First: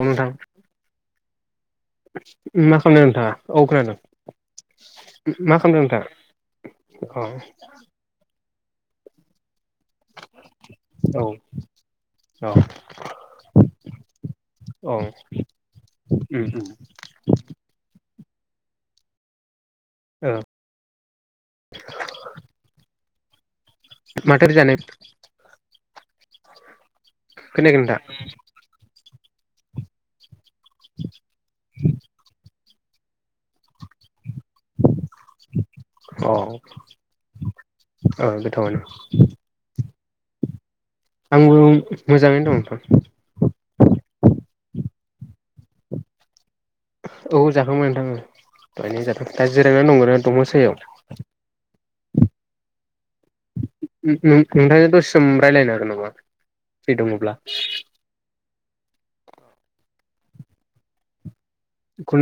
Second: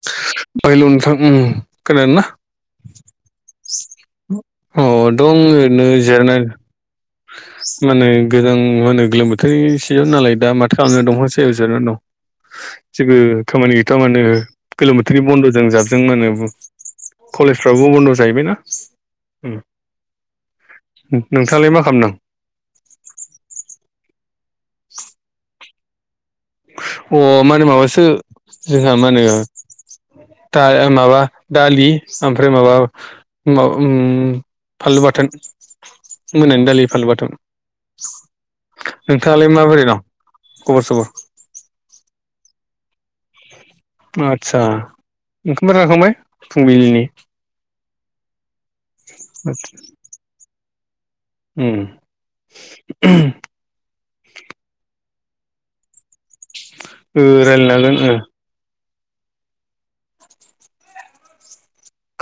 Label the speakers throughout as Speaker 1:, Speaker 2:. Speaker 1: औ नोंथां
Speaker 2: [inaudible] अ दङ
Speaker 1: मा खालामदों नोंथाङा औ खोनादों मा खालामदों
Speaker 2: ओरैनो
Speaker 1: नोंथाङा
Speaker 2: जिरायना
Speaker 1: औ
Speaker 2: माने गोलोम बोथोरनि सिजेन नालाय दा माथो खालामनो
Speaker 1: औ
Speaker 2: दंफा सायाव जिरनानै दं।
Speaker 1: औ
Speaker 2: जेबो खामानि गैथआ माने होनो
Speaker 1: औ
Speaker 2: गोलोम बोथोरनि बन्द'जों जाबजों मा
Speaker 1: उम
Speaker 2: मोनो
Speaker 1: उम
Speaker 2: कलेजफ्राबो बन्द' जाहैबायना
Speaker 1: ओ
Speaker 2: नोंथाङालाय मा खालामदों।
Speaker 1: [inaudible]
Speaker 2: अ मा होनो
Speaker 1: खोनायाखै नोंथां
Speaker 2: माबासो जोंहा मा होनो। दा माबा दालि ओमफ्राय माबा माबा उ फानलु बाथोन
Speaker 1: अ ओ
Speaker 2: मोनानि दालि फांलु बाथोन।
Speaker 1: गोथावानो
Speaker 2: नोंथाङालाय माबोरै दं खबर सबर
Speaker 1: आंबो मोजाङैनो दं नोंथां।
Speaker 2: आदसा ओंखाम जाखांबाय फुंबिलिनि?
Speaker 1: औ जाखांबाय औ दा जिरायना दं ओरैनो दंफां सायाव
Speaker 2: उम
Speaker 1: नों-नो-नोंथांजों दसे सम रायज्लायनो हागोन नामा? फ्रि
Speaker 2: ओं
Speaker 1: दङब्ला
Speaker 2: रायलायनो हागोन ओं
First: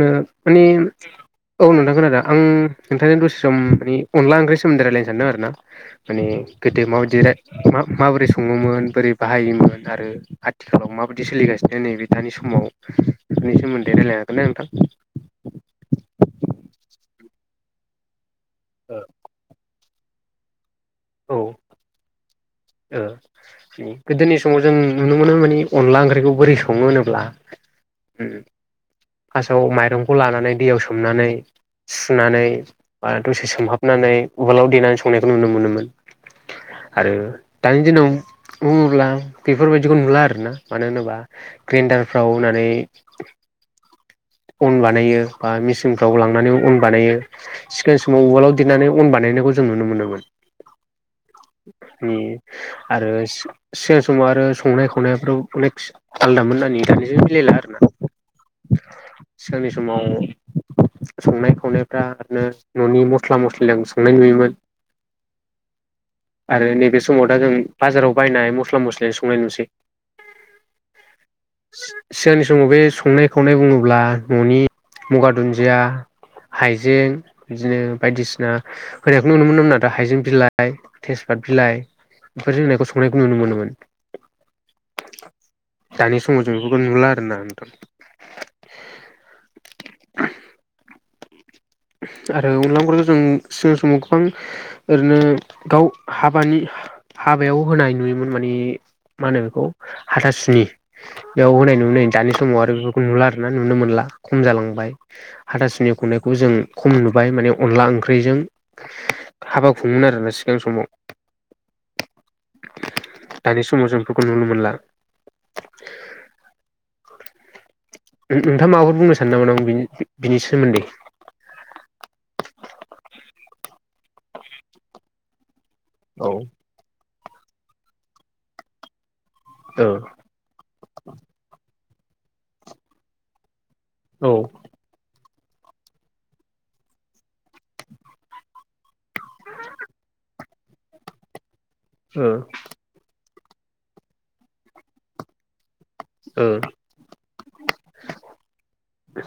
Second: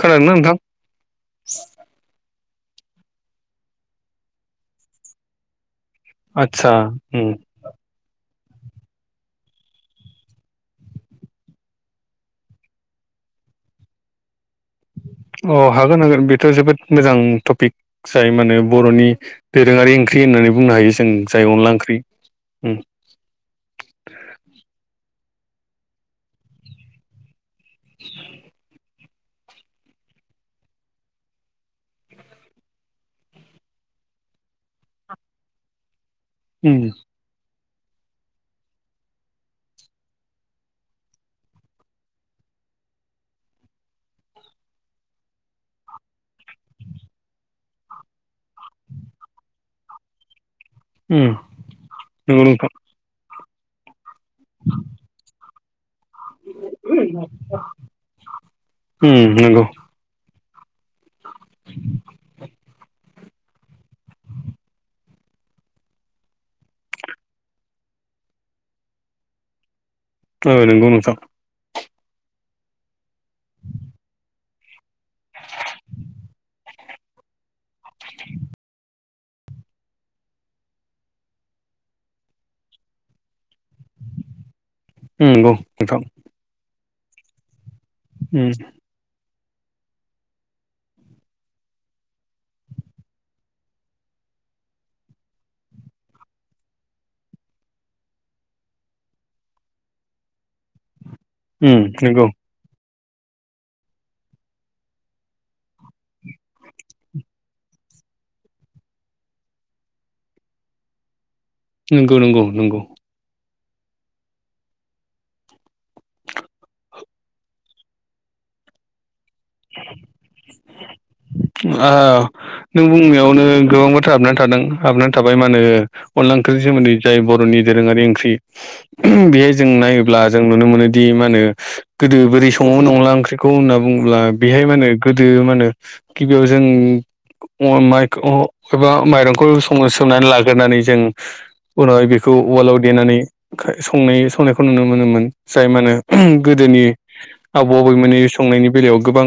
Speaker 2: खोनादोंना नोंथां
Speaker 1: औ नोंथां खोनादों। आं नोंथांजों दसे सम मानि अनला ओंख्रि सोमोन्दै रायलायनो सानदों आरोना। माने
Speaker 2: आदसा
Speaker 1: गोदो माबायदि
Speaker 2: उम
Speaker 1: माबोरै सं सङोमोन बोरै बाहायोमोन आरो आथिखालाव माबायदि सोलिगासिनो नैबे दानि समाव। बिसोरनि सोमोन्दै रायलायनो। हागोन ना नोंथां?
Speaker 2: अ हागोन हागोन बेथ' जोबोद मोजां टपिक। जाय माने बर'नि दोरोङारि ओंख्रि होननानै बुंनो हायो जों जाय अनला ओंख्रि। उम
Speaker 1: गोदोनि समाव जों नुनो मोनो मानि अनला ओंख्रिखौ बोरै सङो होनोब्ला। फार्स्टआव माइरंखौ लानानै दैयाव सोमनानै सुनानै बा दसे सोमहाबनानै उवालाव देनानै संनायखौ नुनो मोनोमोन।
Speaker 2: उम
Speaker 1: आरो दानि दिनाव बुङोब्ला बेफोर बायदिखौ नुला आरोना मानो होनोब्ला ग्रेन्दारफ्राव होननानै अन बानायो बा मेसिनफ्राव लांनानै अन बानायो सिगांनि समाव उवालाव देरनानै अन बानायो। जों नुनो
Speaker 2: उम
Speaker 1: मोनोमोन
Speaker 2: नंगौ नोंथां
Speaker 1: आरो सिगां समाव आरो संनाय खावनायफ्राव अनेख आलदामोन दानिजों जेबो मिलायला आरोना
Speaker 2: उम नंगौ
Speaker 1: सिगांनि समाव संनाय खावनायफ्रा आरोनो न'नि मस्ला मस्लि संनाय नुयोमोन। आरो नैबे समाव दा जों बाजाराव बायनाय मस्ला मस्लिजों संनाय नुसै।
Speaker 2: औ नोंगौ नोंथां।
Speaker 1: सिगांनि समाव बे संनाय खावनाय बुङोब्ला न'नि मगा दुन्दिया हाइजें बिदिनो बायदिसिना होनायखौ नुनो मोनोमोन आरो हाइजें बिलाइ, तेजपात बिलाइ बेफोरजों होनायखौ संनायखौ नुनो मोनोमोन‌।
Speaker 2: उम बुंं नोंथां।
Speaker 1: दानि [unintelligible]
Speaker 2: उम।
Speaker 1: [unintelligible] आरो अनला ओंख्रिखौ जों सिगां समाव गोबां ओरैनो गाव हाबानि हाबायाव होनाय नुयोमोन माने मा होनो बेखौ हाथासुनि बेयाव होननाय नुनो
Speaker 2: उम
Speaker 1: मोनो
Speaker 2: नंगौ
Speaker 1: दानि समाव। नुला आरोना नुनो मोनला खम जालांबाय हाथासुनि खुंननायखौ जों खम नुबाय माने अनला ओंख्रिजों हाबा खुङोमोन आरो ना सिगां समाव।
Speaker 2: नंगौ- नंगौ -नंगौ
Speaker 1: दानि समाव जों बेफोरखौ नुनो मोनला। नों नोंथांङा माफोर बुंनो [unintelligible] बि बिनि सोमोन्दै
Speaker 2: आ नों बुंनायावनो गोबां बाथ्रा हाबनानै थादों हाबनानै थाबाय मा होनो
Speaker 1: औ
Speaker 2: अनला ओंख्रिनि सोमोन्दै जाय बर'नि दोरोङारि ओंख्रि बेहाय जों
Speaker 1: औ
Speaker 2: नायोब्ला जों नुनो मोनोदि मा होनो गोदो बोरै सङोमोन अनला ओंख्रिखौ होनना बुङोब्ला
Speaker 1: औ ओ
Speaker 2: बेहाय मा होनो गोदो मा होनो गिबियाव जों अन माइ [unintelligible] एबा माइरंखौ सं सोमनानै लाग्रोनानै जों उनावहाय बेखौ उवालाव देनानै संनाय संनायखौ नुनो मोनोमोन जाय मा होनो
Speaker 1: ओ
Speaker 2: गोदोनि आबौ आबैमोननि संनायनि बेलायाव गोबां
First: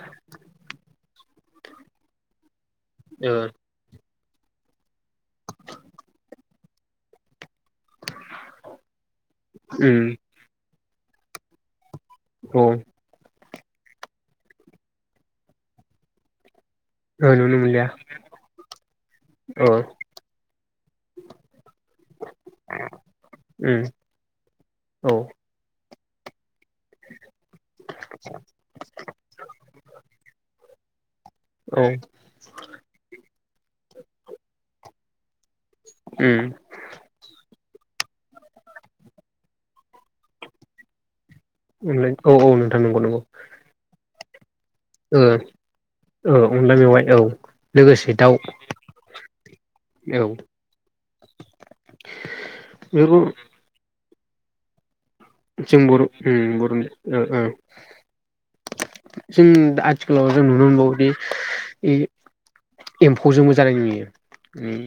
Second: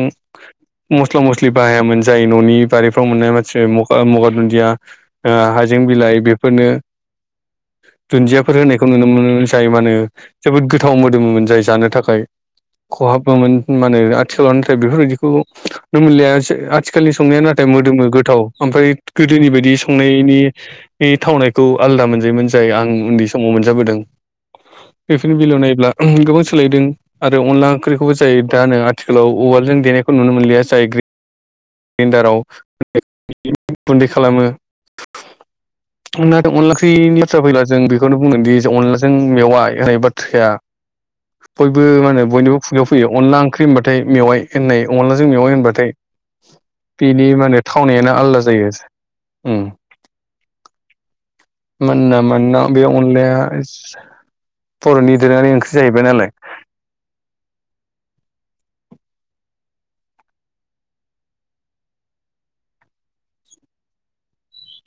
Speaker 2: मस्ला मस्लि बाहायामोन जायो न'नि बारिफ्राव
Speaker 1: ओ
Speaker 2: मोननाय [unintelligible] मगा [unintelligible] दुनदिया ओ हायजें बिलाइ बेफोरनो दुन्दियाफोर होनायखौ नुनो मोनो जाय मा होनो
Speaker 1: उम
Speaker 2: जोबोद गोथाव मोदोमोमोन जाय जानो था खाय
Speaker 1: औ ओ
Speaker 2: खहाबोमोन मा होनो आथिखालाव नाथाय बेफोरबायदिखौ नुनो मोनलिया आथिखालनि संनाया
Speaker 1: नुनो
Speaker 2: नाथाय
Speaker 1: मोनलिया
Speaker 2: मोदोमो गोथाव ओमफ्राय गोदोनि
Speaker 1: औ
Speaker 2: बायदि संनायनि थावनायखौ आलादा मोनजायोमोन जाय आं उन्दै समाव मोनजाबोदों
Speaker 1: औ
Speaker 2: बेफोरनि बेलायाव नायोब्ला गोबां सोलायदों आरो अनला ओंख्रिखौबो जाय दा नो आथिखालाव उवालजों देनायखौ नुनो मोनलिया जाय ग्रि
Speaker 1: औ
Speaker 2: ग्रेन्दाराव गुन्दै खालामो।
Speaker 1: उम
Speaker 2: अनलादो-अनला ओंख्रिनि बाथ्रा फैला जों बे। खौनो बुंगोनदि अनलाजों मेवाय [unintelligible] बाथ्राया। बयबो
Speaker 1: अनलाय
Speaker 2: मा होनो
Speaker 1: औ औ
Speaker 2: बयनिबो
Speaker 1: नोंथां
Speaker 2: खुगायाव
Speaker 1: नंगौ
Speaker 2: फैयो
Speaker 1: नंगौ
Speaker 2: अनला ओंख्रि होनबाथाय। मेवाइ होननाय
Speaker 1: ओ
Speaker 2: अन्लाजों मेवाइ होनबाथाय।
Speaker 1: ओ अनला मेवाइ औ
Speaker 2: बेनि माने
Speaker 1: लोगोसे
Speaker 2: थावनायानो
Speaker 1: दाउ
Speaker 2: आलदा जायो उम।
Speaker 1: औ
Speaker 2: मोन ना मोनना बे
Speaker 1: बेफोरखौ
Speaker 2: अनलाया बर'नि। दोरोङारि ओंख्रि
Speaker 1: जों बर'
Speaker 2: जाहैबाय नालाय
Speaker 1: उम बर'नि ओ औ। जों आथिखालाव जों नुनो मोनबावोदि। एम्फौजोंबो जानाय नुयो उम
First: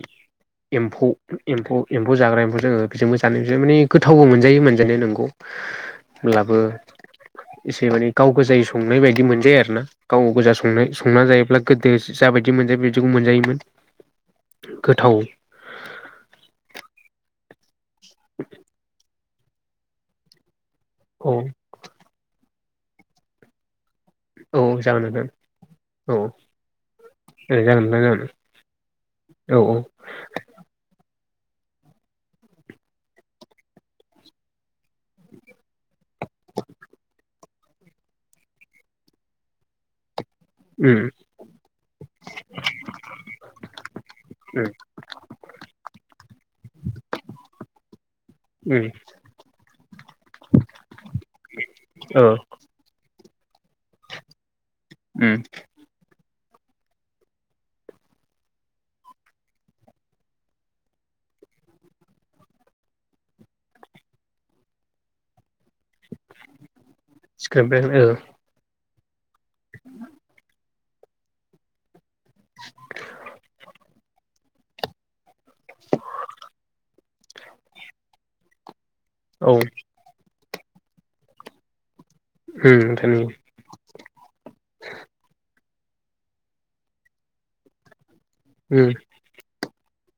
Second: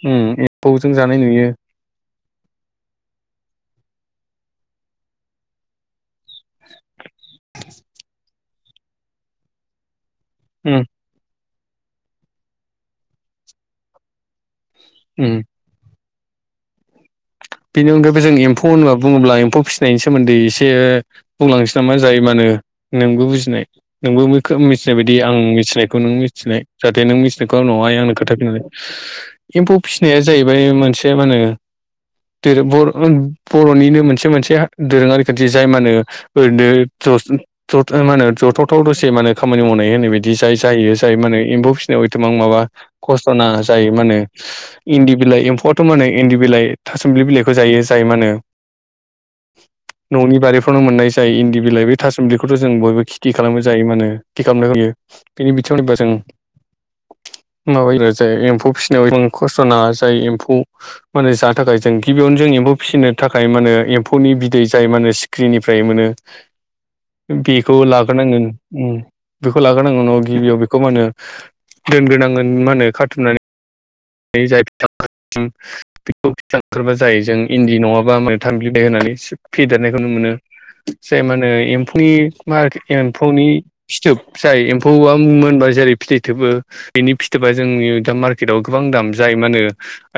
Speaker 2: एम्फौजों जानाय
Speaker 1: एम्फौ-
Speaker 2: नुयो
Speaker 1: एम्फौ एम। जाग्रा एम्फौ जोङो बेजोंबो जानाय माने गोथावबो मोनजायो मोनजानाया नंगौ। होनब्लाबो एसे माने गाव गोजायो संनाय बायदि मोनजायो आरो ना। गाव गोजा
Speaker 2: उम
Speaker 1: संनाय-संना जायोब्ला गोदो जाबायदि मोनजायो बिदिखौ मोनजायोमोन। गोथाव।
Speaker 2: उम बेनि अनगाबो जोंनि एम्फौ होनबा बुङोब्ला एम्फौ फिसिनायनि सोमोन्दै एसे। एयो
Speaker 1: औ
Speaker 2: बुंलांनोसै नामा जायो मा होनो नोंबो बुजिनाय। नोंबो
Speaker 1: औ
Speaker 2: मिथिनाय
Speaker 1: जागोन
Speaker 2: बायदि
Speaker 1: नोंथां
Speaker 2: आं मिथिनायखौ नों
Speaker 1: औ ओ
Speaker 2: मिथिनाय जाहाते नों मिथिनायखौ
Speaker 1: जागोन
Speaker 2: आंनावहाय
Speaker 1: नोंथां
Speaker 2: आंनो
Speaker 1: जागोन
Speaker 2: खोथा फिनलाय।
Speaker 1: औ
Speaker 2: एम्फौ फिसिनाया जाहैबाय मोनसे मा होनो। दोरो बर'-बर'निनो मोनसे मोनसे दोरोङारि खाान्थि जाय मा होनो ओरैनो। [unintelligible] मा होनो जथावथाव दसे माहोनो खामानि मावनाय होननाय बायदि। बि जाय जायो
Speaker 1: उम
Speaker 2: जाय मा होनो एम्फौ फिसिनायाव एथबां माबा खस्त' नाङा जायो मा होनो
Speaker 1: उम
Speaker 2: इन्दि। बिलाइ एम्फौआथ' मा होनो इन्दि बिलाइ थासुम्लि बिलाइखौ जायो जाय मा होनो।
Speaker 1: उम
Speaker 2: न'नि बारिफ्रावनो मोननाय जाय इन्दि बिलाइ बे
Speaker 1: औ
Speaker 2: थासुम्लिखौथ' जों बयबो। खेथि खालामनो जाय मा होनो खि खामनो होयो
Speaker 1: उम
Speaker 2: बिनि बिथिङाव नायबा जों।
Speaker 1: [unintelligible]
Speaker 2: माबायो जाय एम्फौ फिसिनायाव गोबां खस्थ' नाङा जाय एम्फौ मा होनो जा। थाखाय जों गिबियावनो जों एम्फौ फिसिनो थाखाय मा होनो एम्फौनि बिदै जाय मा होनो सिख्रिनिफ्राय मोनो।
Speaker 1: [unintelligible]
Speaker 2: बेखौ
Speaker 1: सिख्रेबनिफ्राय औ
Speaker 2: लाग्रोनांगोन उम बेखौ लाग्रोनांगोन उनाव गिबियाव बेखौ मा होनो। दोनग्रोनांगोन मा होनो खाथुमनानै आयो जाय बिथाङा। जों बिखौ बिथा ओंखारबाय जाय जों इन्दि नङाबा मैथांग्लि। देहोनानै सिब
Speaker 1: औ
Speaker 2: फिदेरनायखौ नु मोनो। नि मा
Speaker 1: उम
Speaker 2: होथेर
Speaker 1: नोंथां
Speaker 2: एम्फौनि फिथोब जाय एम्फौवा मोनबाय। जेरै फिथै थोबो बिनि फिथोबा जोंनि दा मार्केटआव गोबां
Speaker 1: उम उम
Speaker 2: दाम जायो मा होनो।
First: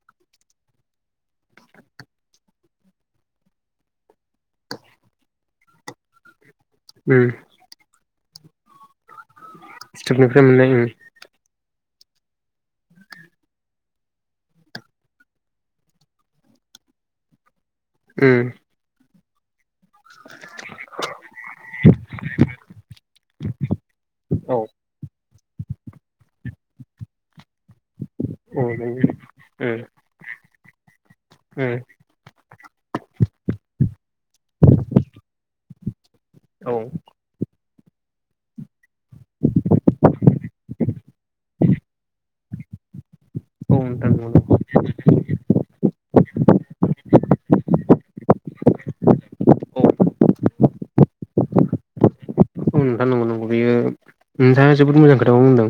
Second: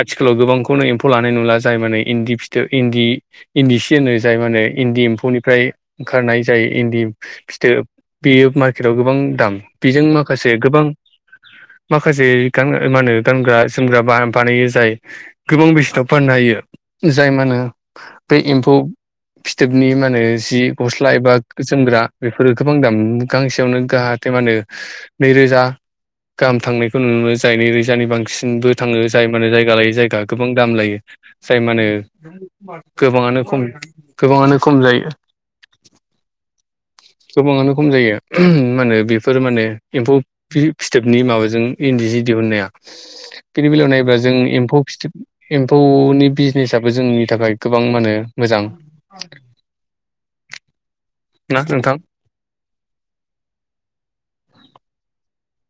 Speaker 2: आथिखालाव गोबांखौनो एम्फौ लानाय नुला जाय माने इन्दि फिथो इन्दि-इन्दि सि होनो जाय माने। ओ इन्दि एम्फौनिफ्राय ओंखारनाय जायो इन्दि
Speaker 1: उम
Speaker 2: फिथोब बेयो मार्केट। गोबां दाम बेजों
Speaker 1: सिथोबनिफ्राय
Speaker 2: माखासे
Speaker 1: मोननाय
Speaker 2: गोबां
Speaker 1: उम
Speaker 2: माखासे गां ओ मा होनो। गानग्रा-जोमग्रा बा बानायो जाय गोबां बेसेनाव फाननो हायो जाय मा होनो। बे
Speaker 1: उम
Speaker 2: एम्फौ। फिथोबनि मा मोनो जि गस्ला एबा जोमग्रा बेफोरो गोबां दाम गांसेयावनो गाहाथे माने।
Speaker 1: औ
Speaker 2: नै रोजा गाहाम थांनायखौ नुनो मोनो जाय नैरोजा। जानि
Speaker 1: औ
Speaker 2: बांसिनबो थाङो
Speaker 1: नंगौ
Speaker 2: जाय माने
Speaker 1: उम
Speaker 2: जायगा
Speaker 1: उम
Speaker 2: लायो जायगा गोबां दाम लायो जाय मा होनो। गोबाङानो खम गोबाङानो खम जायो।
Speaker 1: औ।
Speaker 2: गोबाङानो खम जायो मा होनो बेफोर माने एम्फौ फिरि फिथोबनि माबाजों इन्दि। जि दिहुननाया। किनि बेलायाव
Speaker 1: नोंथां
Speaker 2: नायोब्ला जों
Speaker 1: नंगौ
Speaker 2: एम्फौ फिथोब एम्फौनि बिजनेसाबो जोंनि। थाखाय गोबां मा होनो मोजां।
Speaker 1: औ
Speaker 2: ना नोंथां?
Speaker 1: उम नोथां नंगौ-नंगौ बेयो नोंथाङा जोबोद मोजां खोथाखौनो बुंदों।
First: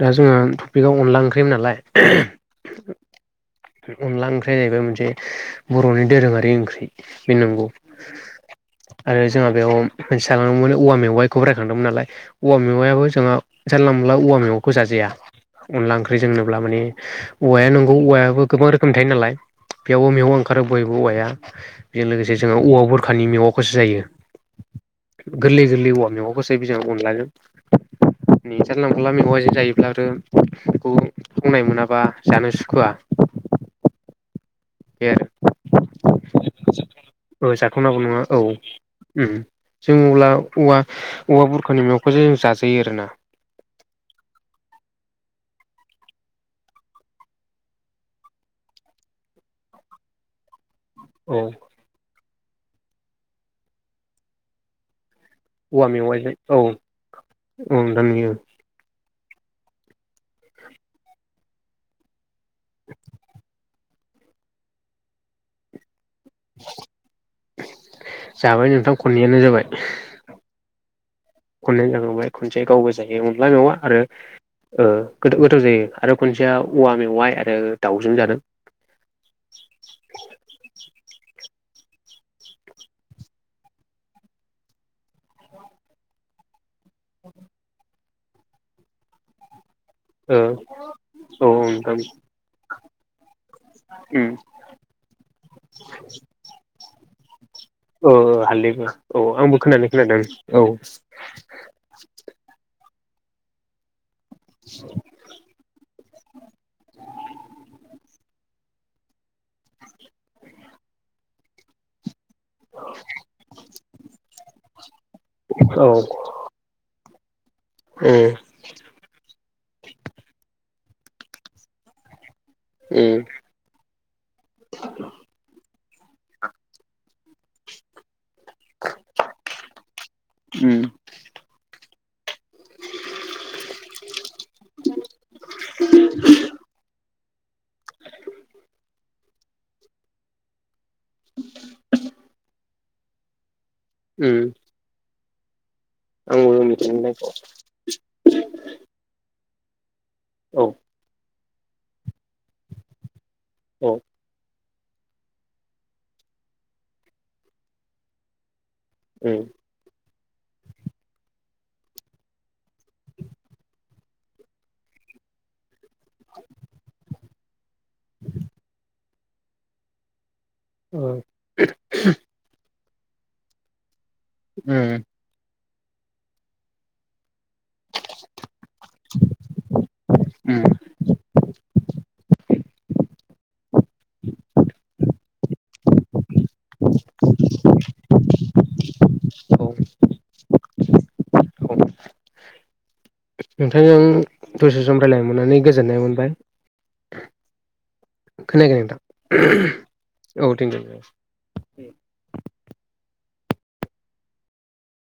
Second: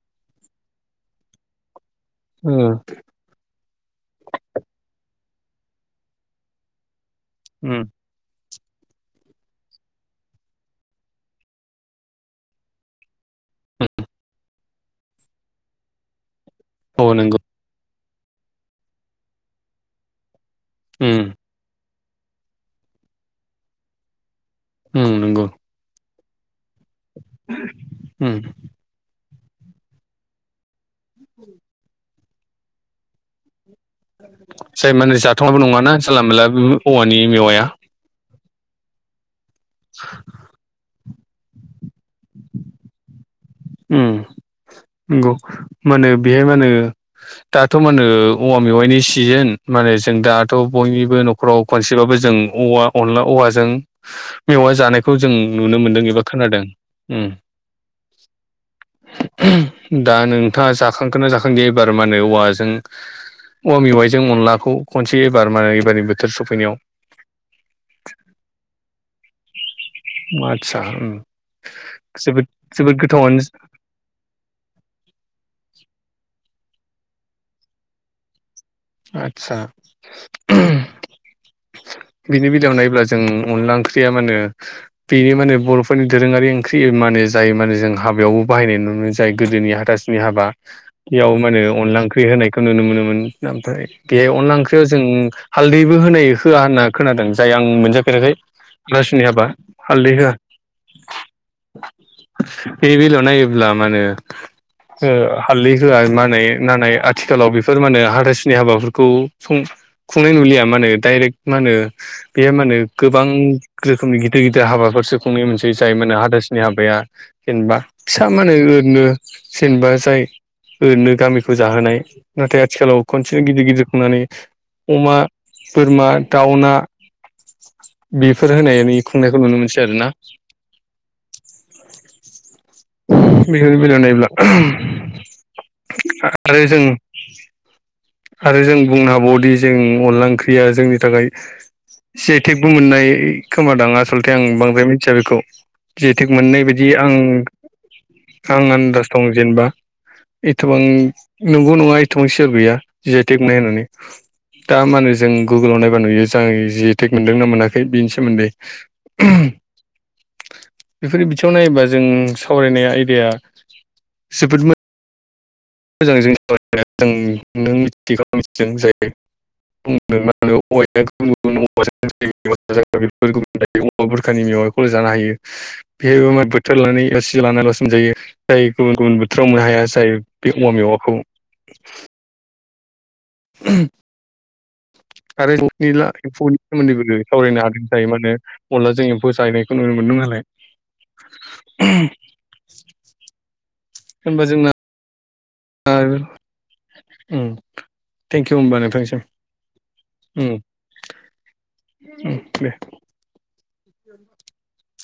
Speaker 1: दा जोङो थपिकआव अनला ओंख्रैमोन नालाय [unintelligible] अनला ओंख्रिया जाहैबाय मोनसे बर'नि दोरोङारि ओंख्रि बे नंगौ आरो जोंहा बेयाव होनसां मोने औवा मेवाइखौबो रायखांदोंमोन नालाय औवा मेवाइयाबो जोंहा जानला मोनला औवा मेवाइखौ जाजाया अनला ओंख्रै जोंनोब्ला माने
Speaker 2: औ नंगौ
Speaker 1: औवाया न' औवायाबो गोबां रोखोमनि थायो नालाय बेयावबो मेवा ओंखारो बयबो औवाया जों लोगोसे जोंङो औवा बुरखानि मेवाखौसो जायो
Speaker 2: उम नंगौ
Speaker 1: गोरलै गोरलै औवा मेवा [unintelligible] बिजों अनलाजों
Speaker 2: उम
Speaker 1: नि जानला मानला मेवाइजों जायोब्ला आरो खौ थावनाय मोनाबा जानो सुखुवा
Speaker 2: जाय मा
Speaker 1: बे
Speaker 2: होनो जाथावनाबो नङाना जानला मोनला बो औवानि
Speaker 1: आरो औ
Speaker 2: मेवाइया
Speaker 1: जाथावनाबो नङा औ उम जों अब्ला औवा औवा बुरखानि मेवाखोजो जाजायो आरोना
Speaker 2: उम नोंगौ मा होनो बेहाय मा होनो दाथ' मानो औवा मेवाइनि सिजोन माने जों दाथ' बयनिबो
Speaker 1: औ
Speaker 2: न'खराव खनसेबाबो जों औवा अनला औवाजों मेवाइ जानाय खौ जों नुनो
Speaker 1: औवा
Speaker 2: मोन्दों एबा
Speaker 1: मेवाइजों
Speaker 2: खोनादों
Speaker 1: औ
Speaker 2: उम
Speaker 1: नोंथां नुयो
Speaker 2: [unintelligible] दा नोंथाङा जाखांखोना जाखांदिया एबार मा होनो औवाजों औवा मेवाइजों अनलाखौ खनसे एबार मा होनो एबारनि बो
Speaker 1: जाबाय नोंथां खननैयानो जाबाय
Speaker 2: अ आतसा
Speaker 1: खननैयानो जाखांबाय खनसे गावबो जायो
Speaker 2: गोथावानो
Speaker 1: अनला मेवआ आरो ओ गोथ - गोथाव जायो आरो खनसेया औवा मेवाइ आरो दाउजों जादों
Speaker 2: आदसा
Speaker 1: [inaudible]
Speaker 2: बिनि बेलायाव नायोब्ला जों अनला ओंख्रिया मा होनो बेयो मानो बर'फोरनि दोरोङारि ओं ख्रि मानो‌ जाय मानो जों हाबायावबो बाहायनाय नुनो जाय गोदोनि हा तासनि
Speaker 1: ओ
Speaker 2: हाबा इयाव
Speaker 1: औ
Speaker 2: मा होनो
Speaker 1: नोंथां
Speaker 2: अनला ओंख्रि होनायखो नुनो मोनोमोन दा ओमफ्राय बे
Speaker 1: उम
Speaker 2: अनला ओंख्रियाव जों हालदैबो होनाय होआ होनना खोनादों जाय आं
Speaker 1: औ
Speaker 2: मोनजाफेराखै
Speaker 1: हालदैबो होआ
Speaker 2: हाथासुनि
Speaker 1: औ
Speaker 2: हाबा
Speaker 1: आंबो खोनानाया
Speaker 2: हालदै होआ
Speaker 1: खोनादों औ [unintelligible]
Speaker 2: बे बेलायाव नायोब्ला मानो ओ हालदै होआ मानाय नानाय आथिखालाव बेफोर मानो [unintelligible] हाबाफोरखौ खुं- खुंनाय नुलिया मा होनो डाइरेक्ट मा होनो बे मानो गोबां रोखोमनि गिदिर गिदिर हाबाफोरसो खुंनाय मोनसै
Speaker 1: औ
Speaker 2: जाय मानो हाथासुनि हाबाया जेनबा
Speaker 1: उम
Speaker 2: फिसा मानो आरैनो जेनबा जाय ओरनो गामिखो जाहोनाय नाथाय आथिखालाव खनसेनो गिदिर गिदिर खुंनानै अमा बोरमा दाउना बेफोर होनानै खुंनायखौ नुनो मोनसै आर ना
Speaker 1: उम
Speaker 2: [unintelligible] [unintelligible] नायब्ला [unintelligible] आरो जों आरो जों बुंनो हाबावदि जों अनला ओंख्रिया जोंनि थाखाय जि आइ तेग बो मोननाय खोमादां आसलथे
Speaker 1: उम
Speaker 2: आं बांद्राय मिथिया बेखौ जि आइ तेग
Speaker 1: आंबो
Speaker 2: मोननाय बायदि
Speaker 1: मिथिनायखौ
Speaker 2: आं-आं आन्दाज दं जेनबा
Speaker 1: औ
Speaker 2: एथबां नंगौ नङा एथबां सियर गैया जाय आइ तेग मोननाय होननानै
Speaker 1: औ
Speaker 2: दा मा होनो जों गुगोलाव नायबा नुयो जाय जि आइ टेग मोनदोंना मोनाखै बिनि सोमोन्दै
Speaker 1: उम
Speaker 2: बेफोर बिथिङाव नायोबा जों सावरायनाय आयदाया जोबोद मो [unintelligible] [unintelligible] [unintelligible]
Speaker 1: ओ
Speaker 2: बुरखानि मेवाइखौ
Speaker 1: उम
Speaker 2: जानो हायो बेहायबो मा बोथोर लानानै ओ [unintelligible] [unintelligible] [unintelligible] जायो जाय गुबुन गुबुन बोथोराव मोननो हायास बे
Speaker 1: उम
Speaker 2: अमा मेवाखौ [inaudible] खारै [unintelligible] सोमोन्दैबो सावरायनो हादों थायो मानोे अनलाजों ए म्फौ
Speaker 1: औ
Speaker 2: [unintelligible] नुनो मोनदों नालाय
Speaker 1: औ नोंथांजों
Speaker 2: होनबा जोंना
Speaker 1: दस्र सम रायज्लायनो मोननानै गोजोननाय मोनबाय
Speaker 2: उम थेंकिउ
Speaker 1: खोनायाखै
Speaker 2: होमबा
Speaker 1: नोंथां
Speaker 2: नोंथांसिम
Speaker 1: औ [unintelligible]
Speaker 2: [unintelligible] दे